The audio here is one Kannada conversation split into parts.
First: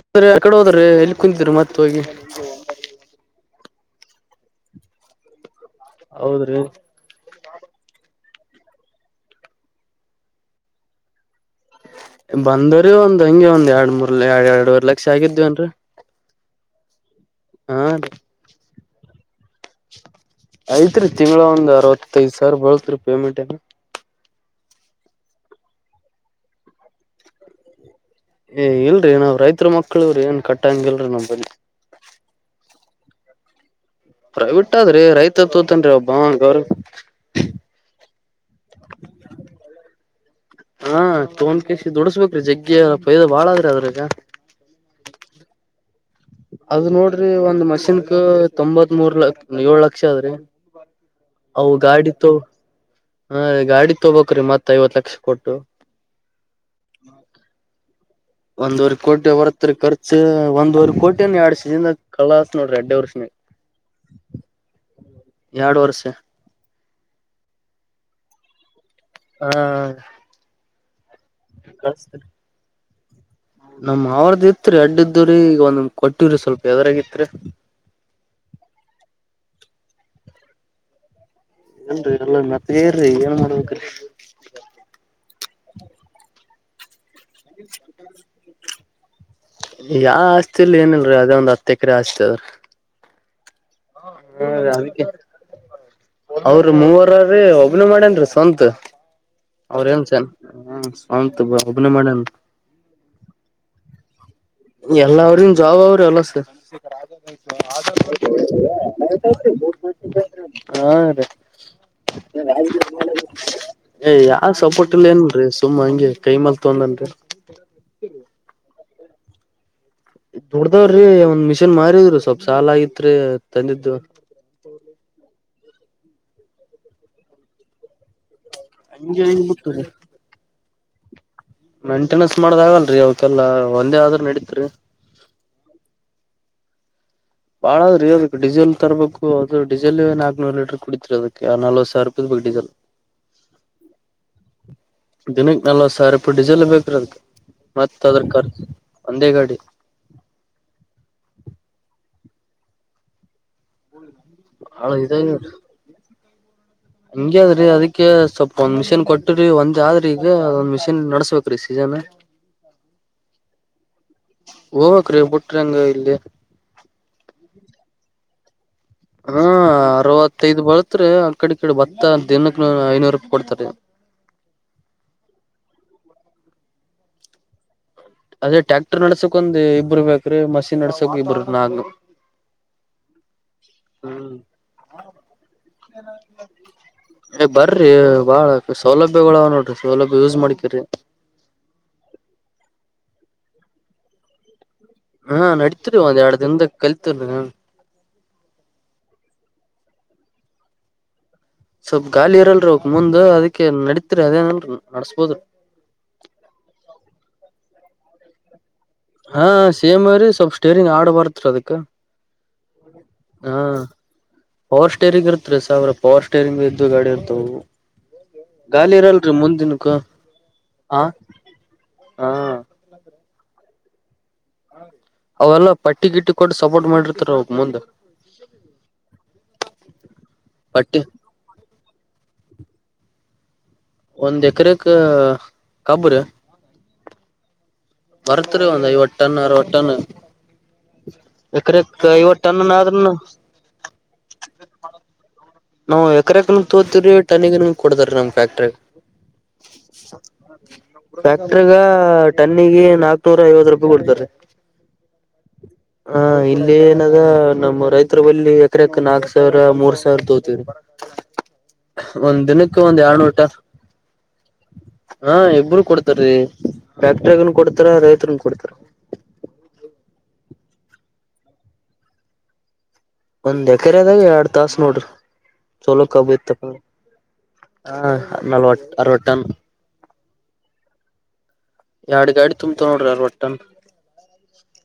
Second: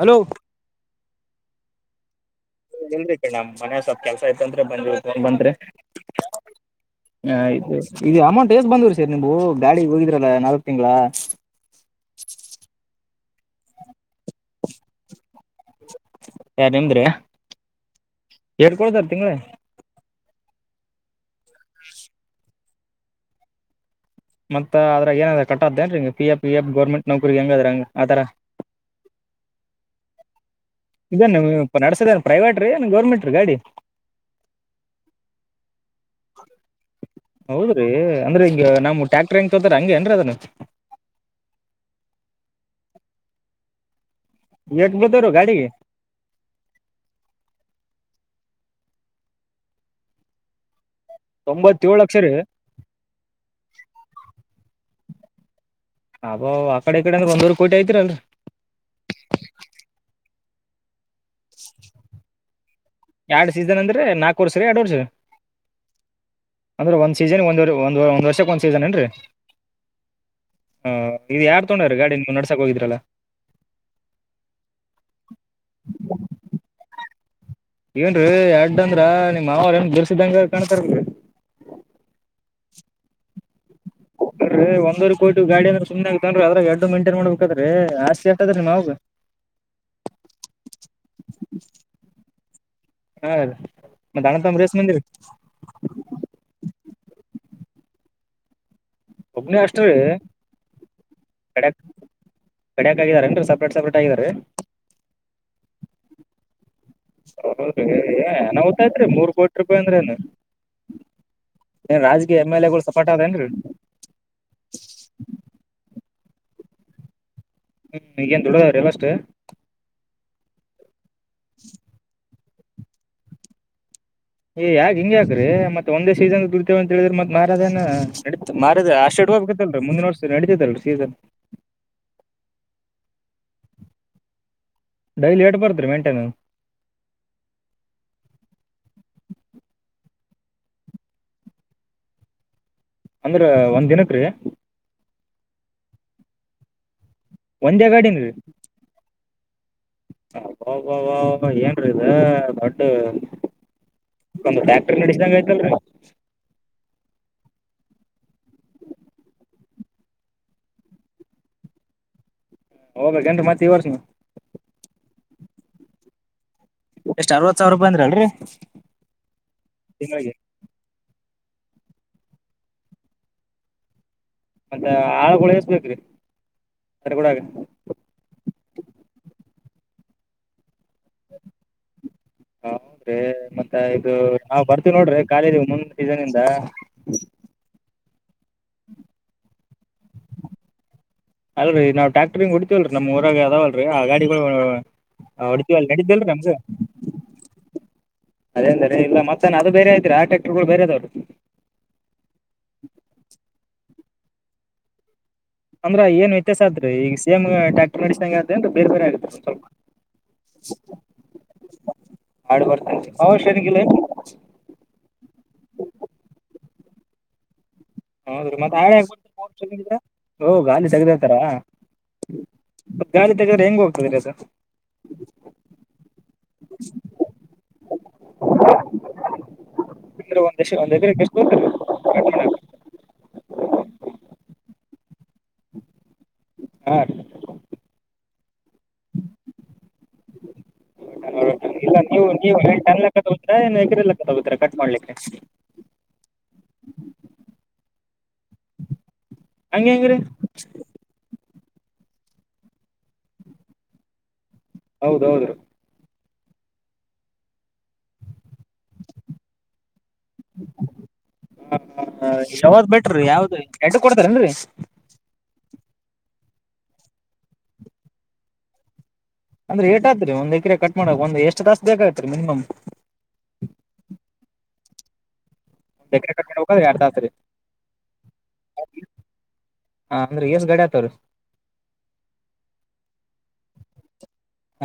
ಹಲೋ ಎಕಡೆ ಹೋದ್ರೆ ಎಲ್ಲಿ ಕುಂತಿದ್ರು ಮತ್ ಹೋಗಿ ಇಲ್ರಿ ಕಣ್ ಮನ್ಯ ಸ್ವಲ್ ಕೆಲ್ಸ ಐತ್ತ್ರಿ ಬಂದಿ ಬಂದತ್ರಿ ಹೌದ್ರಿ ಹ ಆಯ್ತ ಇ ಅಮ ಯೇಸ್ ಬಂದ್ರ ಸರ್ ನೀಮವು ಗಾಡಿ ಹೋಗಿದ್ರಲ್ಲಾ ನಾಲ್ಕಕ್ ತಿಂಗಳ ಬಂದರಿ ಒಂದ್ ಹಂಗೆ ಒಂದ್ ಎರಡ್ ಮೂರ್ ಎರ ಎರಡ್ವರ್ ಲಕ್ಷ ಆಗಿದ್ವಿನ್ರೀ ಯಾರ್ ನಿಮ್ದುರಿ ಹಾ ರೀ ಏಟ್ ಕೂಡ್ತರ ತಿಂಗಳೇ ಐತ್ ರೀ ತಿಂಗಳ ಒಂದ್ ಅರವತ್ತೈದ್ ಸಾವಿರ ಬಿಳತ್ ರೀ ಪೇಮೆಂಟ್ ಏನ ಮತ್ತ ಅದ್ರ ಏನದ ಕತ್ತದೇನ್ ಹಂಗ ಪಿ ಎ ಪ ಎ ಗೌರ್ಮೆಂಟ್ ನೌಕ್ರಗ್ ಹೆಂಗದ್ರ ಹಂಗ ಆತರ ಏ ಇಲ್ರರಿಏ ನಾವ್ ರೈತರ ಮಕ್ಕಳವ್ರರಿ ಏನ್ ಕಟ್ಟಂಗಿಲ್ರಿ ಇದೇನ್ ನಮ್ಮಲ್ಲಿ ನೀ ನಡಸದೇ ಪ್ರೈವೇಟ್ ರೀ ಗೌರ್ಮೆಂಟ್ ರೀ ಗಾಡಿ ಪ್ರೈವೇಟ್ ಆದ್ರಿ ರೈತ ತೋತನ್ರಿ ಒಬ್ಬಾ ಗರ್ ಅಂದ್ರ ಈಗ ನಮ ಟ್ಯಾಕ್ಟರ್ ಹೆಂಗ ತೋಾರ ಹಂಗೆಏನ್ೀ ಅದನು ಹಾ ತೋನ್ಕೇಶಿ ದುಡಸ್ಬಬೇಕಕ್್ರೀ ಜಗ್ಗಿಯ ಪೈದ ಬಾಳದ್ರಿ ಅದ್ರಗ ಎಟ್ ಬೀಳ್ತಾವ್ರಿ ಗಾಡಿಗೆ ಅದ ನೋಡ್ರಿ ಒಂದ್ ಮಷಿನ್ಕ್ ತೊಂಬತ್ ಮೂೂರ್ ಲ ಏಳ್ ಲಕ್ಷ ಆದದ್ರಿ ಅವು ತೊಂಬತ್ತೇಳು ಗಾಡಿ ಲಕ್ಷ ರೀ ತೋ ಹ ಗಾಡಿ ತೊಬಕ್್ರೀ ಮತ್ತತ್ ಐವತ್ ಲಕ್ಷ ಕೊಟ್ಟು ಅಾ ಆ ಕಡೆ ಈಡೆಂದ ಒಂದೂ್ ಕೋಟಿ ಆಯಐತಿರಲ್ರಿ ಒಂದ್ವರೆ ಕೋಟಿ ಹೊ ಬರತ್ತೀ ಖರ್ಚು ಒಂದ್ವರ್ ಕೋಟನ್ ಎಡ್ಸಿದಿಂದ ಕಳಸ್ ನೋಡ್ರಿ ಅ ಎರಡ್ ಸೀಸನ್ ಅಂದ್ರೆ ನಾಕ ವರ್ಷ ರ ಎರಡ್ ವರ್ಷ ರಿ. ಎರಡ್ ವರ್ಷ ಅಂದ್ರೆ ಒಂದ್ ಸೀಸನ್ ಒಂದ್ ಒಂದ ಒಂದ್ ವರ್ಷಕ್ಕೆ ಒಂದ್ ಸೀಸನ್ ಏನ್ ರಿ. ಹಾ. ಹಾ ಇದು ಯಾರ್ ತಗೊಂಡ್ರ ಗಾಡಿ ಕಳಸ್ತ್ರಿ ನೀವು ನಡ್ಸಕಕ್ೋಗಿದ್ರಲ್ಲ. ನಮ್ ಅವ್ರದ್ದ ಇತ್ರಿ ಅಡ್ಡ್ದ್ರೀ ಈಗ ಒಂದ ಕೊಟ್ಟಿವ್ರಿ ಸ್ವಲ್ಪ ಎದರಾಗತ್ರಿ. ಏನ್ರಿ ಎರಡ ಅಂದ್ರ ನಿಮ್ ಮಾವ್ರ ಏನ್ ಬಿರ್ಸಿದಂಗ ಕಾಣ್ತಾರಲ್ರಿ. ಏನ್ರೀ ಎಲ್ಲ ಮತ್ತಗೇರರಿ ಏನ್ ಮಾಡ್ಬೇಕೀ. ನೋಡ್ರಿ [unintelligible] ಯಾವ ಆಸ್ತಿ ಇಲ್ಲಿ ಏನಲ್ರೀ ಅದೇ ಒಂದ್ ಹತ್ತು ಎಕರೆ ಆಸ್ತಿ ಅದ್ರ. ಹಾ ರಿ. ಹ ಅವ್ರ ಮೂವರ್ರೀ. ಒಬ್ನ ಮಾಡೇನ ರಿ ಸ್ವಂತ ಒಬ್ನೇ ಅವ್ರ ಅಷ್ಟ್ರೀ ನ್ಸನ್ ಸ್ವಂತ ಒಬ್ನ ಮಾಡೇನ್ ರಿ. ಕಡಕಾಗಗಿದ್ದಾರೆ ಅನ್ ಸಪ್ರೇಟ್ ಸಪೇಟ್ ಆಗಿದ್ದಾರೆ. ಎಲ್ಲ ಅವ್ರನ್ ಜಾಬ್ ಅವ್ರ ಎಲ್ಲ ಸರ್. [inaudible] ಹೌದ್ರಿ ಅನಾಹುತ ಆಯ್ತ್ರಿ ಮೂರ್ ಕೋಟಿ ರೂಪಾಯಿ ಅಂದ್ರ ಏನ್ ಏನ್ ರಾಜಕೀಯ ಎಮ್ ಎಲ್ ಎಗಳು ಸಪೋರ್ಟ್ ಅದೇನ್ರಿ ಏ ಯಾವ ಸಪೋರ್ಟ್ ಇಲ್ಲಿ ಏನ್ರಿ ಸುಮ್ಮ ಹ. ಕೈಮಲ್ ತೊಂದನ್ರಿ. ಹ್ಮ್ ಈಗಏನ್ ದೊಡ್ಡದಾವ್ರೀಲ್ಲಷ್ಟೆ. ದುಡ್ದಾವ್ರೀ ಒಂದ್ ಮಿಷಿನ್ ಮಾರಿದ್್ರಿ ಸ್ವಲ್ಪ ಸಾಲ ಆಗಿತ ರಿ ತಂದಿದ್ದು. ಏ ಯಾಗ ಹಿಂಗಗೆಾಕ್ರರಿ ಮತ್ತೆ ಒಂದೇ ಸೀಸನ್ ದುರ್ತತಿವ ಅಂತ ಹೇಳಿದ್ರೆ ಮತ್ ಮಹಾರಾಜನ ನಡ ಮಾರ ಹಂಗೆ ಅಷ್ಟೆಡ್ ಆಗಿಬಿಟ್ರಿ ಹೋಗ್ಬೇಕತಲ್ರೀ ಮುಂದಿನ ವರ್ಷ ನಡಿತತಲ್ರಿ ಸೀಸನ್. ಮೇಂಟೆನೆನ್ಸ್ ಮಾಡದ ಆಗಲ್ರರಿ ಅವಕಲ್ಲ ಒಂದೇ ಆದ್ರ ನಡೀತ್ರಿ. ಡೈಲಿ ಎಟ್ ಬರ್ದ್ರೀ ಮೆಂಟೈನನ್. ಬಾಳದ್ರೀ ಅದಕ್ ಡೀಸೆಲ್ ತರಬೇಕು ಅದು ಡೀಸೆಲ್ ನಾಕ್ನೂರ್ ಲೀಟರ್ ಕುಡಿತತ್ರಿ ಅದಕ್ಕೆ ನಲ್ವ ಸಾವಿರ ರುಪಾಯ [inaudible] ಅಂದ್ರ ಒಂದ್ ದಿನಕ್ ರೀ. ದಿನಕ್ಕೆ ನಲ್ವತ್ ಸಾವಿರ ರೂಪಾ ಡಿಸೆಲ್ ಬೇಕಿರದಕ. ಒಂದೇ ಗಾಡಿನ್ರಿ ಗಾಡಿ ಅಬಾಬಾಬಾ ಏನ್ರೀ ಇದ. ಅ ದೊಡ್ಡ ಒಂದು ಬಾಳ ಟ್ಯಾಕ್ಟ್ರ ನಡೆಸಿದಂಗ ಆಯ್ತಲ್ರಿ. ಹಂಗಗೆ ಅದ್ರಿ ಅದಕ್ಕೆ ಸ್ವಲ್ಪ ಒಂದ್ ಮಿಷಿನ್ ಕೊಟ್ರಿ ಒಂದ್ ಆದ್ರಿ ಈಗೊಂದ್ ಮಿಷಿನ್ ನಡಸ್ಬೇಕ್ರೀ ಸೀಜನ್. [unintelligible] [inaudible] ಎಷ್ಟ್ ಅರವತ್ ಸಾವಿರ ರೂಪಾಯಿ ಅಂದ್ರಲ್ರರಿ. ಹ ಅರವತ್ತೈದ್ ಬರತ್ರಿ. ಕಡೆ ತದ ಬತ್ತ ದಿನಕ್ಕ ಐನೂರು ರೂಪಾಯಿ ಕೊಡ್ತಾರೆ. ಮತ್ತೆ ಆಳಗಳ ಎಸ್ಬೇಕ್ರೀ ಅದ್ರ ಕೂಡ ಅದೇ ಟ್ಯಾಕ್ಟರ್ ನಡ್ಸಕೊಂದ್ ಇಬ್ಬ್ರ ಬೇಕ್ರೀ ಮಷಿನ್ ನಡ್ಸಕ್ ಇಬ್ರ ನಾಕ್ ಹ ಹೌದ್ರೀ ಮತ್ತ ಇದು ನಾವ್ ಬರ್ತೀವಿ ನೋಡ್ರಿ ಖಾಲಿದೀವಿ ಮುಂದ್ ಸೀಸನ್ ಇಿಂದ. ಏ ಬರ್ರಿ ಬಾಳ ಸೌಲಭ್ಯಗಳ ನೋಡ್ರಿ ಸೌಲಭ್ಯ ಯೂಸ್ ಮಾಡ್ಕ್ರಿ. ಇಲ್ರಿ ನಮ್ ಊರಾಗ ಅದಾವಲ್ರರಿ ಆ ಗಾಡಿಗಳು. ಹಾ ಹೊಡಿತೀವಲ್ಲ ನಡತರುವ ಅ ನಡಿದ್ದಿಲ್ರಿ ಎರಡು ನಮ್ಗೆ ದಿನದ ಕಲಿತ. ಅದೇ ಅಂದಾರೆ ಇ ಮತ್ತ್ ಅದು ಬೇರೆ ಐ್ದೀರ ಆ ಟ್ಯಾಕ್ಟರ್ಗಳು ಬೇರೆ ಅದವರು. ಸ್ವಲ್ಪ್ ಗಾಲಿ ಇರಲ್ರರಿ ಅವಕ್ ಮುಂದ್ ಅದಕ್ಕೆ ನಡತ್ರಿ ಅದೇನಲ್ರಿ ನಡ್ಸ್ಬೋದಿ. ಅಂದ್ರ ಏನ್ ವ್ಯತ್ಯಾಸ ಆದತ್ರಿ ಈಗ ಸೇಮ ಡ್ಯಾಕ್ಟರ ಡಿಸನ್ ಏನ್ರಿ. ಹಾ ಸೇಮ್ ರಿ ಸ್ವಲ್ಪ್ ಸ್ಟೇರಿಂಗ್ ಆಡ್ ಬರ್ತ್ರಿ ಅದಕ್ಕ. ಆಡ್ ಬರ್ತೇನೆ ಪವರ್ ಹಾ ಸ್ಟೇರಿಂಗ್ ಇಲ್ಲ ಏನ್ರಿ ಪವರ್ ಸ್ಟೇರಿಂಗ ಇರ್ತ್ರಿ ಸಾವಿರ ಪವರ್ ಸ್ಟೇರಿಂಗ್. ಗಾಡಿ ಇರ್ತಾವ ಇವು. [unintelligible] ಮ ಆ ಹಾ ಗಾಳಿ ತೆಗೆರ ಹೆಂಗ ಹೋಗ್ತದೆರೀ ಅದ. ಅವೆಲ್ಲ ಪಟ್ಟಿಗಿಟ್ಟಿ ಕೊಟ್ಟ ಸಪೋರ್ಟ್ ಮಾಡಿರ್ತಾರ ಅವಕ್ ಮುಂದ. ತಂದ್ರೆ ಒಂದ್ ಪಟ್ಟಿ ದ ಒಂದ ಎಷ್ಟು ಗತ ಹ ಒಂದ್ ಎಕರೆಕ್ಕ ಕಬರ್ ಹಾ ಮರತರು ಅಂದ ಐವತ್ತು ಟನ್ನು ಅರವತ್ತು ಟನ್ನು ಹೌ ಇಲ್ಲ ನೀವು ನೀವು ಎ ಆದ್ರೂನು ಟನ್ಕ್ಕಗೋತರಾ ಏ ಎಗ್ರಲ್ಲ ಕೋಗತರಾ ಕಟ್ ಮಾಡ್ಲಿಕ್ಕೆ ನಾವವು ಎಕರೆ ಎಕ ತೋತವ್ರೀ ಟನಿಗ ಕೊಡತಾರ ನಮ್ ಫ್ಯಾಕ್ಟ್ರಿ ಹಂಗಗೆ ಹೆಂಗ್ರೀ ಟ್ರಗ ಟನ್ನಿಗೆ ನಾಕ್ನೂರ ಐವತ್ತು ರೂಪಾಯಿ ಕೊಡ್ತಾರೆ ಹೌದೌದು ಹ ಇಲ್ಲಿ ಏನದ ನಮ್ಮ್ ರೈತರ ಬಳಿ ಎಕರೆಕ್ ನಾಕ್ ಸಾವಿರ ಮೂರ್ ಸಾವಿರ ದ ತ ರ [unintelligible] ಒಂದ್ ದಿನಕ್ಕೆ ಯಾವ್ದ್ ಒಂದ್ ಬೆಟ್ರಿ ಎರ್ನೂಟ ಯಾವ್ದ್ ಎಡ್ಡು ಕೊಡ್ತಾರೇನ್ರಿ ಹಾ ಒಬ್ರು ಕೊಡ್ತಾರೀ ಫ್ಯಾಕ್ಟ್ರಗನ್ ಕೊಡ್ತಾರ ರೈತನ್ ಕೊಡ್ತಾರ ಅಂದ್ರೆ ಏಟ ಆತ್ರಿ ಒಂದ್ ಎಕರೆೆ ಕಟ್ ಮಾಡಕ್ ಒಂದ ಎಷ್ಟು ತಾಸ ಬೇಕ್ತ್ರಿ ಮಿನಿಮಮ್ ಒಂದ್ ಎಕರೆದಾಗ ಎರಡ್ ತಾಸ ನೋಡ್ರಿ ಚಲೋ ಒಂದ್ ಎಕರೆ ಕಬೂರ್ ಕಟ್ ತಕ ಮಾಡ್ಬೇಕಾದ್ರೆ ಎರಡ್ ತಾಸ್ರಿ ಹಾ ನಲವತ್ತು ಅರವತ ಟನ ಅಂದ್ರೆ ಎಷ್ಟ್ ಗಾಡಿ ಆತಾವ್ರಿ ಎರಡು ಗಾಡಿ ತುಂಬತಾವ ನೋಡ್ರಿ ಅರ್ ಒಟ್ಟನ್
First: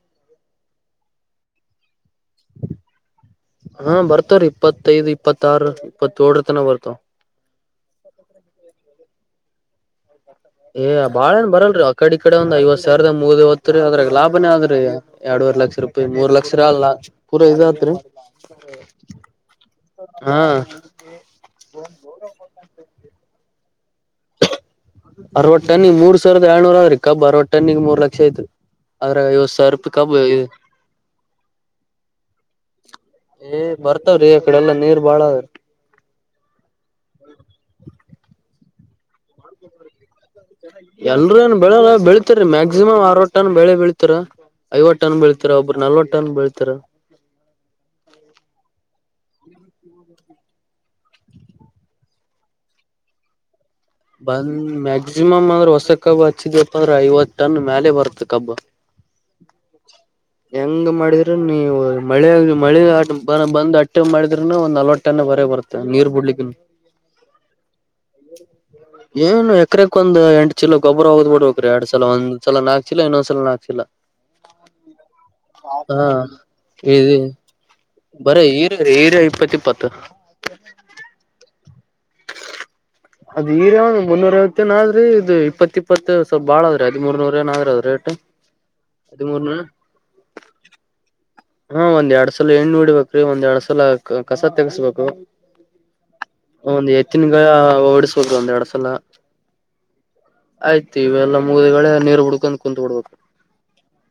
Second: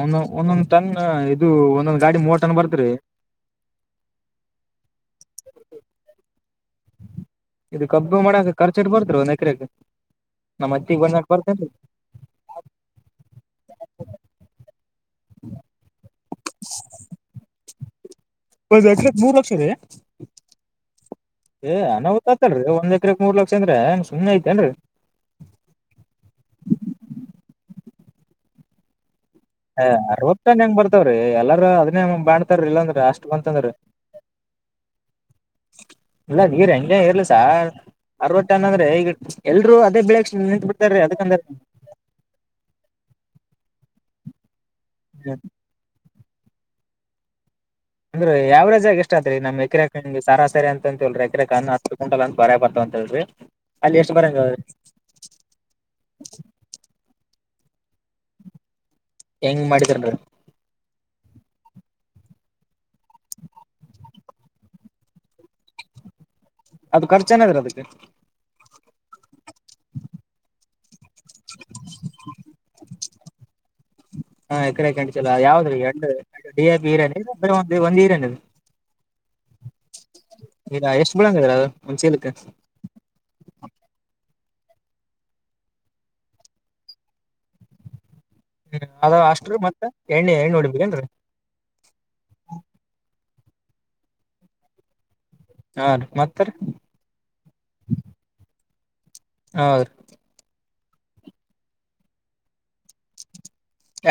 ಒಂದೊ ಒಂದೊಂದ್ ಟಂಗ ಇದು ಒಂದೊಂದು ಹಾ ಬರ್ತಾರೀ ಇಪ್ಪತ್ತೈದು ಇಪ್ಪತ್ತಾರು ಇಪ್ಪತ್ತ ೇಳ ಇದು ಕಬ್ಬು ಮಾಡಕ ಖರ್ಚುಟ್ಟ ಬರ್ತರು ನ ಎಕರೆಗೆ ಏ ಬಾಳ ಏನ್ ಬರಲ್ರಿ ಆಕಡೆ ಈ ಕಡೆ ಒಂದ್ ಐವ ಸಾವಿರದ ಮೂದ ತ್ರಿ ಅದ್ರಾಗ ಲಾಭನೇ ಅದ್ರರಿ ಎರಡು ರ್ ಲಕ್ಷ ರೂಪಾಯಿ ಮೂರ್ ಲಕ್ಷ ರ ಅಲ್ಲ ಪೂರಾ ಇದತ್ರಿ ಒಂದ್ ಎಕರೆಕ್ ಮೂರ್ ಹಾ ಏ್ನ ತ್ ಆತಲ್ರರಿ ಒಂದ್ ಎಕ್ರಕ್ ಮೂರ್ ಲಕ್ಷ ಅಂದ್ರೆಂಗ ಸುಮನೆ ಐತೆೇನ್ರಿ ಅರವತ್ ಟನ್ನಿಗೆ ಮೂರ್ ಆಯ್ತು ಹ ಅರವತ್ ತನ ಹೆಂಗ್ ಬರ್ತವ್ರಿ ಎಲ್ಲಾರ ಅದನೇ ಬಾಣ್ತಾರ ಇಲ್ಲಾಂದ್ರಿ ಅಷ್ಟ್ ಬಂತಂದ್ರಿ ರೀ ಆ ಕಡೆ ಎಲ್ಲ ನೀರ್ ಬಾಳ ಅ್ರ ಇಲ್ಲ ಈ ರಂ ಇರ್ಲಸ ಅರವಟ ಅನಂದ್ರೆ ಈಗ ಎಲ್ರೂ ಅದೇ ಬೆಳಕ್ ಎಲ್ರ ಏನ್ ಬೆಳೆ ಬೆಳತಾರೀ ಮ್ಯಾಕ್ಸಿಮಮ್ ಆರ್ ವಟ್ಟನ್ ಬೆಳೆ ಬೆಳತಾರ ಐವತ್ತು ಟನ್ ಬೆಳ್ತರ ಒಬ್ಬರು ನಲ್ವತ್ತು ಟನ್ ಬೆಳ್ತಾರ ಅಂದ್ರೆ ಯಾವರೇಜ್ಗ ಎಷ್ಟ ಅತ್ೀ ನಮ್ ಎಕರೆ ಸ ಸರಿ ಅಂತ ಹೇಳ್ರಿ ಎಕರೆಕ ಅ ಹತ್ತು ಗಂಲ್ ಅಂತ ಬರ ಬರ್ತ ಅಂತರಿ [unintelligible] ಬಂದ್ ಮ್ಯಾಕ್ಸಿಮಮ್ ಅಂದ್ರೆ ಹೊಸ ಕಬ್ ಹಚ್ಚಿದಪ್ಪ ಅಂದ್ರೆ ಐವತ್ತು ಟನ್ ಮೇಲೆ ಬರುತ್ತ ಕಬ್ಬ ಹೆಂಗ ಮಾಡಿದಾರನ್ರಿ ಹೆಂಗ್ ಮಾಡಿದ್ರ ನೀವು ಮಳೆ ಮಳೆ ಬಂದ್ ಅಟ್ಟೆ ಮಾಡಿದ್ರರುನು ಒ್ ನಲ್ವಟ್ಟನೇ ಬರ ಬರುತ್ತೆ ನೀರ್ ಬಿಡ್ಲಿಕ್ಕ ಅದು ಖರ್ಚು ಏನಾದ್ರ ಅದಕ್ಕೆ ಏನು ಹೇಳ ಅಕ್ರೆ ಒಂದ ಎಂಟ ಚಲ ಗೊಬ್ರ ಹೋಗ್ ಬಿಡ್ಬೇಕಕ್ರೆ ಎರಡ್ ಸಲ ಒಂದ್ಲ ನಾಕ ಚಲ ಇನ್ನೊಂದ ಸಲ ನಾಲ್ಕ್ ಚಿ ಹಾ ಎಕರೆಕಂಟ ಚಲ ಯಾವ್ದ್ರೀ ಎ ಡಿ ಎ ಬಿ ಈರನ್ ಇ ಒ ಒಂದು ಹರನ್ ಅದು ಇಪ್ಪಾತ್ ಏಪತ್ ಇಲ್ಲಾ ಎಷ್ಟು ಬಳಂಗದರಾ ಅದು ಒಂದ್ ಚೀಲಕ್ಕ ಅದ ಈರಾವ ಮುನ್ನೂರವತ್ತು ಇನಾದ್ರೀ ಇದು ಇಪ್ಪತ್ತ ಇಪ್ಪತ್ತು ಸ್ವಲ್ಪಾಳದ್ರೀ ಹದಿಮೂರ್ನೂರ ಏನಾದ್ ಅದ್ ರೇಟ್ ಹ್ಮ ಅದ ಹದಿಮೂರ್ನ ಅಷ್ಟ್ರ ಮತ್ತತ್ ಎಣ್ಣೆ ಎಣ್ಣ ನೋಡ್ಬೇಕೇಏನ್ರರಿ ಹಾ ಒಂದ್ ಎರಡ್ ಸಲ ಎಣ್ಣು ಉಡಿಡ್ಬೇಕ್ರೀ ಒಂದ್ ಎರಡ್ ಸಲ ಕಸ ತಗಸ್ಬೇಕು ಹಾ ರೀ ಮತ್ತ ರೀ ಒಂದ್ ಎತ್ತಿನಗ ಓಡಿಸಬೋದು ಒಂದ್ ಎರಡ್ ಸಲ ಆ ಆಯ್ತು ಇವೆಲ್ಲ ಮುಗಿದಗಳೇ ನೀರು ಹುಡ್ಕೊಂಡ್ ಕುತ್ ಬಿಡ್ಬೇಕು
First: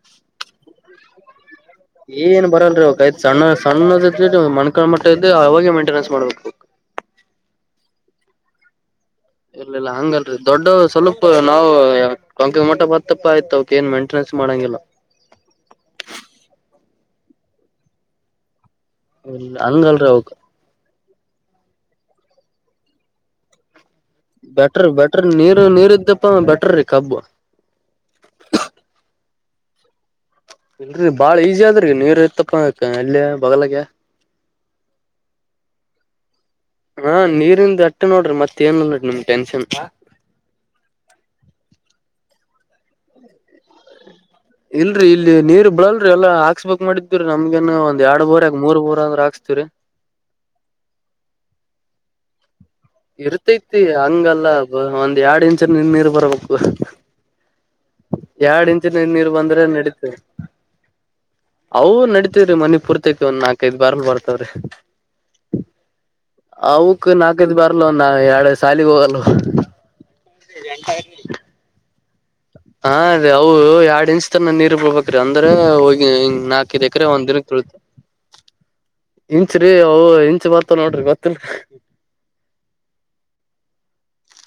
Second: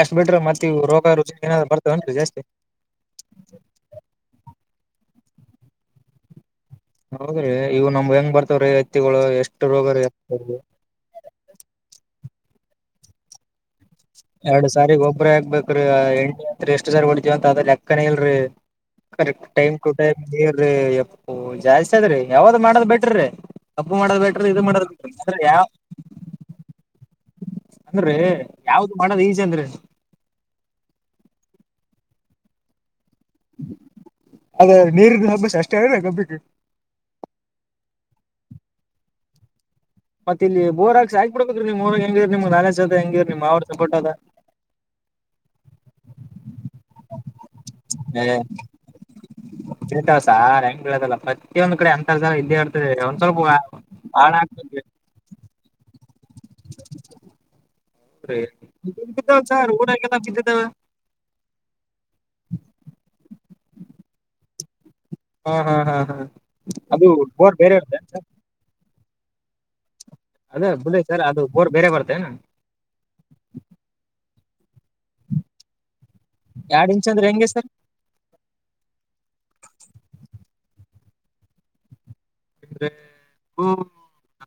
ಎಷ್ಟು ಬಿಟ್ರೆ ಮತ್ತ ರೋಗ ರುಚಿಏನ ಬರ್ತ ಏನ್ ಬರಲ್ರಿ ಒಾಯ್ತ್ ಸಣ್ಣ ಸಣ್ಣದತ್ ಮಣಕಳ ಮಟ್ಟದ್ದೆ ಅವಾಗೆ ಮೈಂಟೆನೆನ್ಸ್ ಮಾಡ್ಬೇಕು ಹೌದ್ರಿ ಇವು್ ನಮ್ ಹೆಂಗ್ ಬರ್ತವ್ರೀ ಇರ್ಲ್ಲ ಇಿಲ್ಲ ಹಂಗಲ್ರರಿ ದೊಡ್ಡ ಸ್ವಲ್ಪ ನಾವು ಕೊಂಕ ಮಟ ಬತ್ತಪ್ಪ ಆಯ್ತ ಅವಕ್ ಏನ್ ಮಂ ಎರಡ್ ಸಾರಿಗ್ ಒಬ್ಬ್ರ ಹಾಗ್ಬೇಕ್ರೀ ಎಂಡಿತ್ರಿ ಎಷ್ಟ್ ಸಾರಿ ಹೊಳಿತವಂತ ಅದ್ರ ಎಕ್ಕನ ಇಲ್ರಿ ಕರೆಕ್ ಟೈಮ್ ಟು ಹಂಗಲ್ರಿ ಟೈಮ್ ಅವಕ್ ನೀ ಓ ಜಾಸ್ತಿ ಅದ್ರೀ ಯಾವ್ದ್ ಮಾಡದ್ ಬಿಟ್ರೀ ಕಬ್ಬು ಮಾಡದ್ ಬಿಟ್ರ ಇದು ಬೆಟ್ರ ಮಾಡದ್ ಬೆಟ್ರ ಬಿಟ್ರ ಅ್ರೆ ನೀರ್ ಯಾವ ನೀರ್ ಇದ್ದಪ್ಪ ಬೆಟ್ರೀ ಕಬ್ಬು ಅಂದ್ರೆ ಯಾವ್ದು ಮಾಡೋದ ಈಜೆ ಅಂದ್ರೆ ಇಲ್ರರಿ ಬಾಳ ಈಜಿ ಆದ್ರ ನೀವರ್ ಇತ್ತಪ್ಪ ಇ ಬಲ ಅದ ನೀರಿನ ಹಬ್ಬಸ ಅಷ್ಟೇ ಅಲ್ರಿ ಕಬ್ಬಿಗೆ ಹ ನೀರಿಂದ ಮತ್ತ ನೋಡ್ರಿ ಮತ್ತ ಏನ್ ನೋಡಡಿರಿಮ ಟೆನ್ ಮತ್ತೆ ಇಲ್ಲಿ ಬೋರ್ಾಕ್ಸ ಆಾಕ್ಬಡ್ಬೇಕೀ ನೀವ್ ಹೆಂಗಿರ್ ನಿಮ್ ನಾಲೆಸ ಅದ ಹೆಂಗಿರ್ ನಿಮ್ ಅವ್ರರು ಸಂಪೋಟದ ಇಲ್ರರಿ ಇಲ್ಲಿ ನೀರು ಬಿಳಲ್ರಿ ಎಲ್ಲ ಹಾಕ್ಸ್ಬಕ್ ಮಾಡಿದರಿ ಮಗೇನ ಒಂದ್ ಎರಡು ಬರ್ ಯಾಕ ಮೂರ್ ಬೋ ಅಂದ್ರೆ ಹಾಸ್ತತಿವರಿ ೇಳ್ತ ಸಾರೆ ಹೆಂಗ ಬೆದಲ್ಲ ಪ್ರತೊಂದು ಕಡೆ ಅಂತರ್ ಜ ಇ ಇರ್ತೈತಿ ಹಂಗಲ್ಲ ಆಗ್ತದೆ ಒಂದ್ ಎರಡ್ ಇಂಚ್ ನೀ ನೀರು ಬರ್ಬೇಕು ಎರಡ್ ಇಂಚಿನ ನೀರು ಬಿದ್ದಾವ ಬಂದ್ರೆ ಸರ್ ನಡೀತ ಊರಾಗೆಲ್ಲ ಬಿದ್ದಿದ್ದಾವ ಅವು ನಡತವ್ರೀ ಮನಿ ಪೂರ್ತೈತಿ ಒಂದ್ ನಾಕೈ್ ಬಾರ್ನ್ ಬರ್ತವ್ರಿ ಹಾ ಹಾ ಹಾ ಹಾ ಅದು ಅವಕ್ ನಾಲ್ಕದ ಬೋರ್ ಬೇರೆ ಬರ್ಲ ಇರುತ್ತೆ ನಾ ಎಡು ಸಾಲಿಿಗೆ ಹೋಗಲ್ವ ಹ್ಮ ಅದೇ ಬುದ ಸರ್ ಅದು ಬೋರ್ ಬೇರೆ ಬರ್ತನಾ ಹಾ ಅದೇ ಅವು ಎರಡ್ ಇಂಚ್ ತನ ನೀರು ಬಬೇಕ್ರೀ ಅಂದ್ರ ಹೋಗಿ ನಾಕದು ಎರಡ್ ಎಕ್ರ ಇಂಚ್ ಒಂದ್ ಅಂದ್ರೆ ದಿನ ಹೆಂಗೆ ಸರ್ ತಿಳತ ಇಂಚ್ರೀ ಅ ಇಂಚ್ ಬತ್ತ ನೋಡ್ರಿ ಗತ್ತಿಲ್ಲ ಅಂದ್ರೆ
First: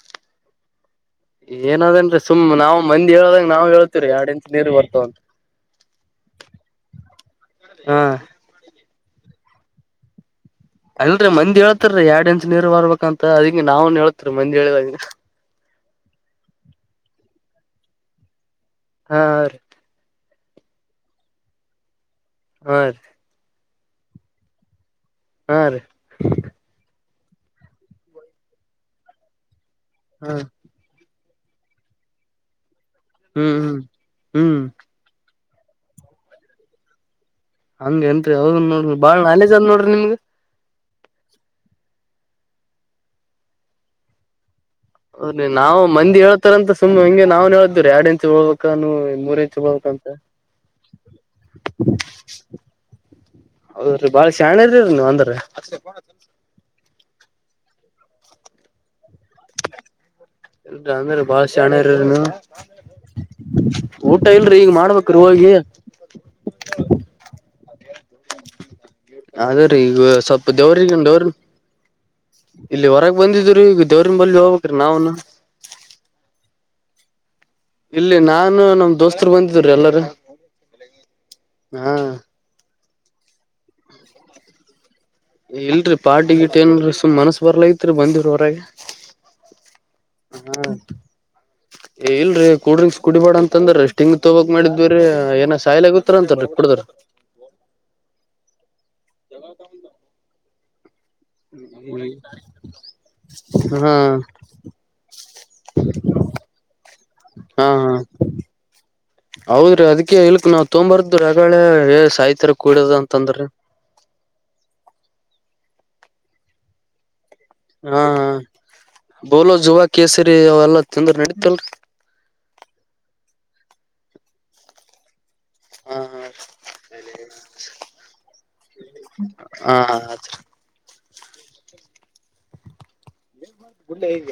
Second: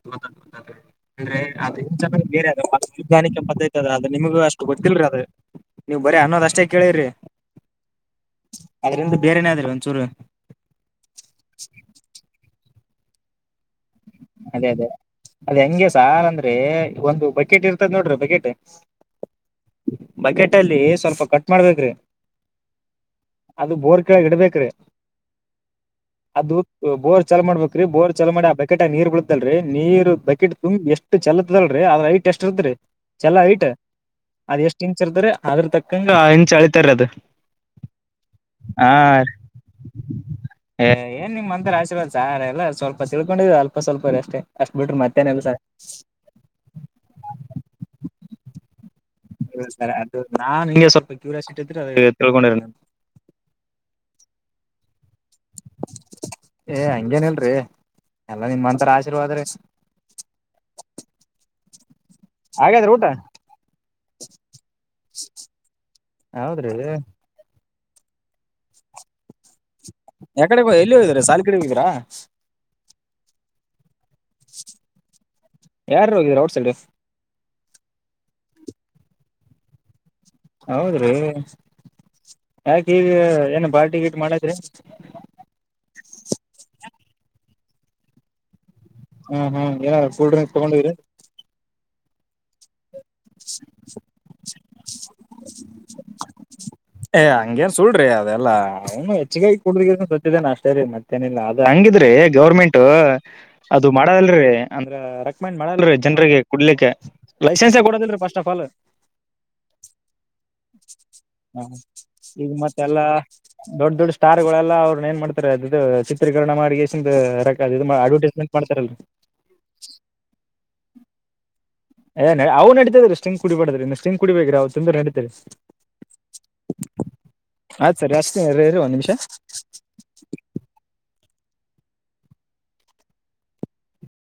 ಹ್ಮವವ್ರೆ ಅ ಅ ಜ ಏನದೇನ್ರೀ ಸುಮ್ ಬೇರೆ ನಾವ್ ಮಂದಿ ಹೇಳ್ದಂಗ ನಾವ್ ವಿಜ್ಞಾನಕ್ಕೆಂಬೈತದ ಅದು ಹೇಳ್ತಿವ್ರಿ ಎರಡ್ ನಿಮ್ಗೂ ಇಂಚ್ ಅಷ್ಟು ನೀರ್ ಬರ್ತಾವ ಗೊತ್ತಿಲ್ರರಿ ಅಂತ ಅದು ನೀವು ಬರೀ ಅನ್ನೋದ್ ಅಷ್ಟೇ ಕೇಳಿರ್ರಿ ಹಾ ಅ್ರಿಂದ ಬೇರೆೇನಾದ್ರಿ ಒಂಚೂರು ಅಂತ ಅದ ನಾವು ಅದೇ ಅದೇ ಅದ ಹೆಂಗೆ ಸಾಲ ಅಂದ್ರೆ ಒಂದು ಬಕೆಟ್ ಇರ್ತದ ನೋಡ್ರಿ ಬಕೆಟ್ ಹಾ ಹ್ರೀ ಬಕೆಟ್ ಅಲ್ಲಿ ಸ್ವಲ್ಪ ಕಟ್ ಮಾಡ್ಬೇಕ್ರಿ ಹ ರೀ ಅದು ಬೋರ್ ಕೆಳಗೆ ಇಡ್ಬೇಕ್ರೀ ಹಾ ರೀ ಅದು ಬೋರ್ ಚಲ ಮಾಡಬೇಕ್ರೀ ಬೋರ್ ಚಲೋ ಮಾಡಿ ಆ ಬಕೆಟ್ ನೀರ್ ಬೀಳುದಲ್ರೀ ನೀರ್ ಹಾ ಬಕೆಟ್ ತುಂಬಿ ಎಷ್ಟು ಇ ಚೆಲತ್ದಲ್ೀ ಅದ್ರ ಐಟ್ ಎಷ್ಟ್ ಇರ್ತ್್ರಿ ಚಲ್ಲ ಹ್ಮ್ ಐಟ್ ಹ್ಮ್ ಅದ ಹ್ಮ್ ಎಷ್ಟ್ ಇಂಚ್ ಇರ್ದ್ರರಿ ಅದ್ರ ತಕ್ಕಂಗ ಇಂ ಚಳಿತಾರ ಅದು ಹಂಗ ಏನ್ರಿ ಅವ ಹಾ ನೋಡ್ರಿ ಬಾಳ ನಾಲೇಜ್ ಅದ್ ನೋಡ್ರಿ ನಿಮ್ಗ ಏ ನಿಮ್ಮ ಮಂತ್ರರ ಆಶೀರ್ವಾದ ಸಾರ ಎಲ್ಲ ಸ್ವಲ್ಪ ತಿಳ್ಕೊಂಡಿದ ಅಲ್ಪ ಸ್ವಲ್ಪ ಅಷ್ಟೇ ಅಷ್ಟ್ ಬಿಟ್ರಿ ಮತ್ತೇನಿಲ್ಲ ಅದ ಸರ್ ನಾವು ಮಂದಿ ಹೇಳ್ತಾರಂತ ಸುಮ್ಮ್ ಹಂಗೆ ನಾವ್ನ್ ಹೇಳ್ದವ್ರೀ ಎಡ್ಂಚ ಹೋಗಳ್ಬೇಕ ಹ ಸರಿ ಅದು ನಾನ್ ಹಿಂಗೆ ಸ್ವಲ್ಪ ಕ್ಯೂರಿಯಾಸಿಟಿ ಇದ್ರೆ ಅದ ತಿಳ್ಕೊಂಡಿರ ನ ಹೌದ್ರೀ ಬಾಳ ಶಾಣರರಿರಿ ನೀವು ಒಂದ್ರ ಏ ಹಂಗೇನ್ಲ್ರಿ ಎಲ್ಲ ನಿಮ್ಮಂತರ ಆಶೀರ್ವಾದ್ರೆ ಇಲ್ ಅಂದ್ರೆ ಬಾಳ ಚ ಇ ಹಾಗಾದ್ರೆ ಊಟ ಊಟ ಇಲ್ರರಿ ಈಗ ಮಾಡ್ಬೇಕ್ರೀ ಹೋಗಿ ಹೌದ್ರಿ ಆದ್ರ ಈಗ ಸ್ವಲ್ಪ ಯಾಕಡೆ ದೇವ್ರ ಎಲ್ಲಿ ಹೋಗಿದ್ರಿ ಸಾಲಿ ಕಡೆ ಹೋಗಿದ್ರಾ ಇಲ್ಲಿ ಹೊರಗೆ ಬಂದಿದ ದೇರುನ್ [unintelligible] ನಾವುನು. ಯಾರ್ ಹೋಗಿದ್ರಿ ಔಟ್ ಸೈಡ್ ಇಲ್ಲಿ ನಾನು ನಮ್ ದೋಸ್ತರು ಬಂದಿದ್ರಿ ಎಲ್ಲಾರ ಹೌದ್ರಿ ಹಾ ಯಾಕ ಈ ಏನು ಬಾಲ್ಟಿ ಗಿಟ್ ಮಾಡತ್ ರಿ. ಇಲ್ರಿ ಪಾರ್ಟಿ ಗಿಟ್ ಏನ್ಲ್ರೀ ಸು್ನಸ್ ಬರ್ಲೈತ್ರಿ ಬಂದಿಡ ಹೊರಗೆ. ಹ್ಮ್ ಹ್ಮ್ ಏನಾರ ಕೂಲ್ ಹ ಡ್ರಿಂಕ್ ತಗೊಂಡಿದ. ಇಲ್ರಿ. ಕಲ್ ಡ್ರಿಕ್ಸ್ ಕುಡಿಬೇಡ ಅಂತಂದ್ರ ಅಷ್ಟು ಹಿಂಗ ತಗೋಕ್ ಮಾಡಿದ್ವಿರ ಏನ ಸಾಯ್ ಆಗತ್ತತಾರ ಅಂತರೀ ಕುಡ್ರ. ಏ ಹಂಗೇನ್ ಸುಲ್ ಅದೆಲ್ಲ ಅವನು ಹೆಚ್ಚಿಗೆೈ ಕುಡ್ದಿದ ಸತಿದ್ದೇನೆ ಅಷ್ಟೇ ರೀ ಮತ್ತೆ. ನಿಲ್ಲ ಅದ ಹಂಗಿದ್ರಿ ಗೌರ್ಮೆಂಟ್ ಅದು ಹಾ ಮಾಡದಲ್ರಿ ಅಂದ್ರ ರೆಕಮೆಂಡ್ ಮಾಡಲ್ರಿ. ಜನರಿಗೆ ಕುಡ್ಲಿಕ್ಕೆ ಹಾ ಲೈಸೆನ್ಸ್ ಹಾ ಕೊಡದಲ್ರೀ ಫಸ್ಟ್ ಆಫ್ ಆಲ್. ಹೌದ್ರಿ ಅದಕ್ಕೆ ಹೇಳಳ್ಕ್ ನಾ. ಹ ಈಗ ಮತ್ತೆ ಕುಡ್ಯದ ಎಲ್ಲಾ ಅಂತಂದ್ರ ದೊಡ್ ದೊಡ್ಡ ಸ್ಟಾರ್ಗಳೆಲ್ಲಾ ಅವ್ರನ್ನ ಏನ್ ಮಾಡ್ತಾರೆ. ಚಿತ್ರೀಕರಣ ಮಾಡ. [inaudible] ಹಾ ಬೋಲೋ ಜುವ ಕೇಸರಿ ಅವೆಲ್ಲಾ ತೊಂದ್ರ ನಡತಲ್ರಿ. ಏ ನ ಅವು ನಡಿತತದ್ರೀ ಸ್ಟಂಗ್ ಕುಡಿಬಡದ್ರ ಇನ್ನು ಸ್ಟಂಗ್ ಕುಡಿ ಬಬೇಕ್ರೀ ಅವವು ತುಂಬ್ರ ನಡೀತರಿ. ಹಾ ಆಯ್ತು ಸರಿ ಅಷ್ಟೇ ರೀ ಒಂದ್ ನಿಮಿಷ ಹಾ. ಹಾ. [inaudible] ಹೇಗೆ.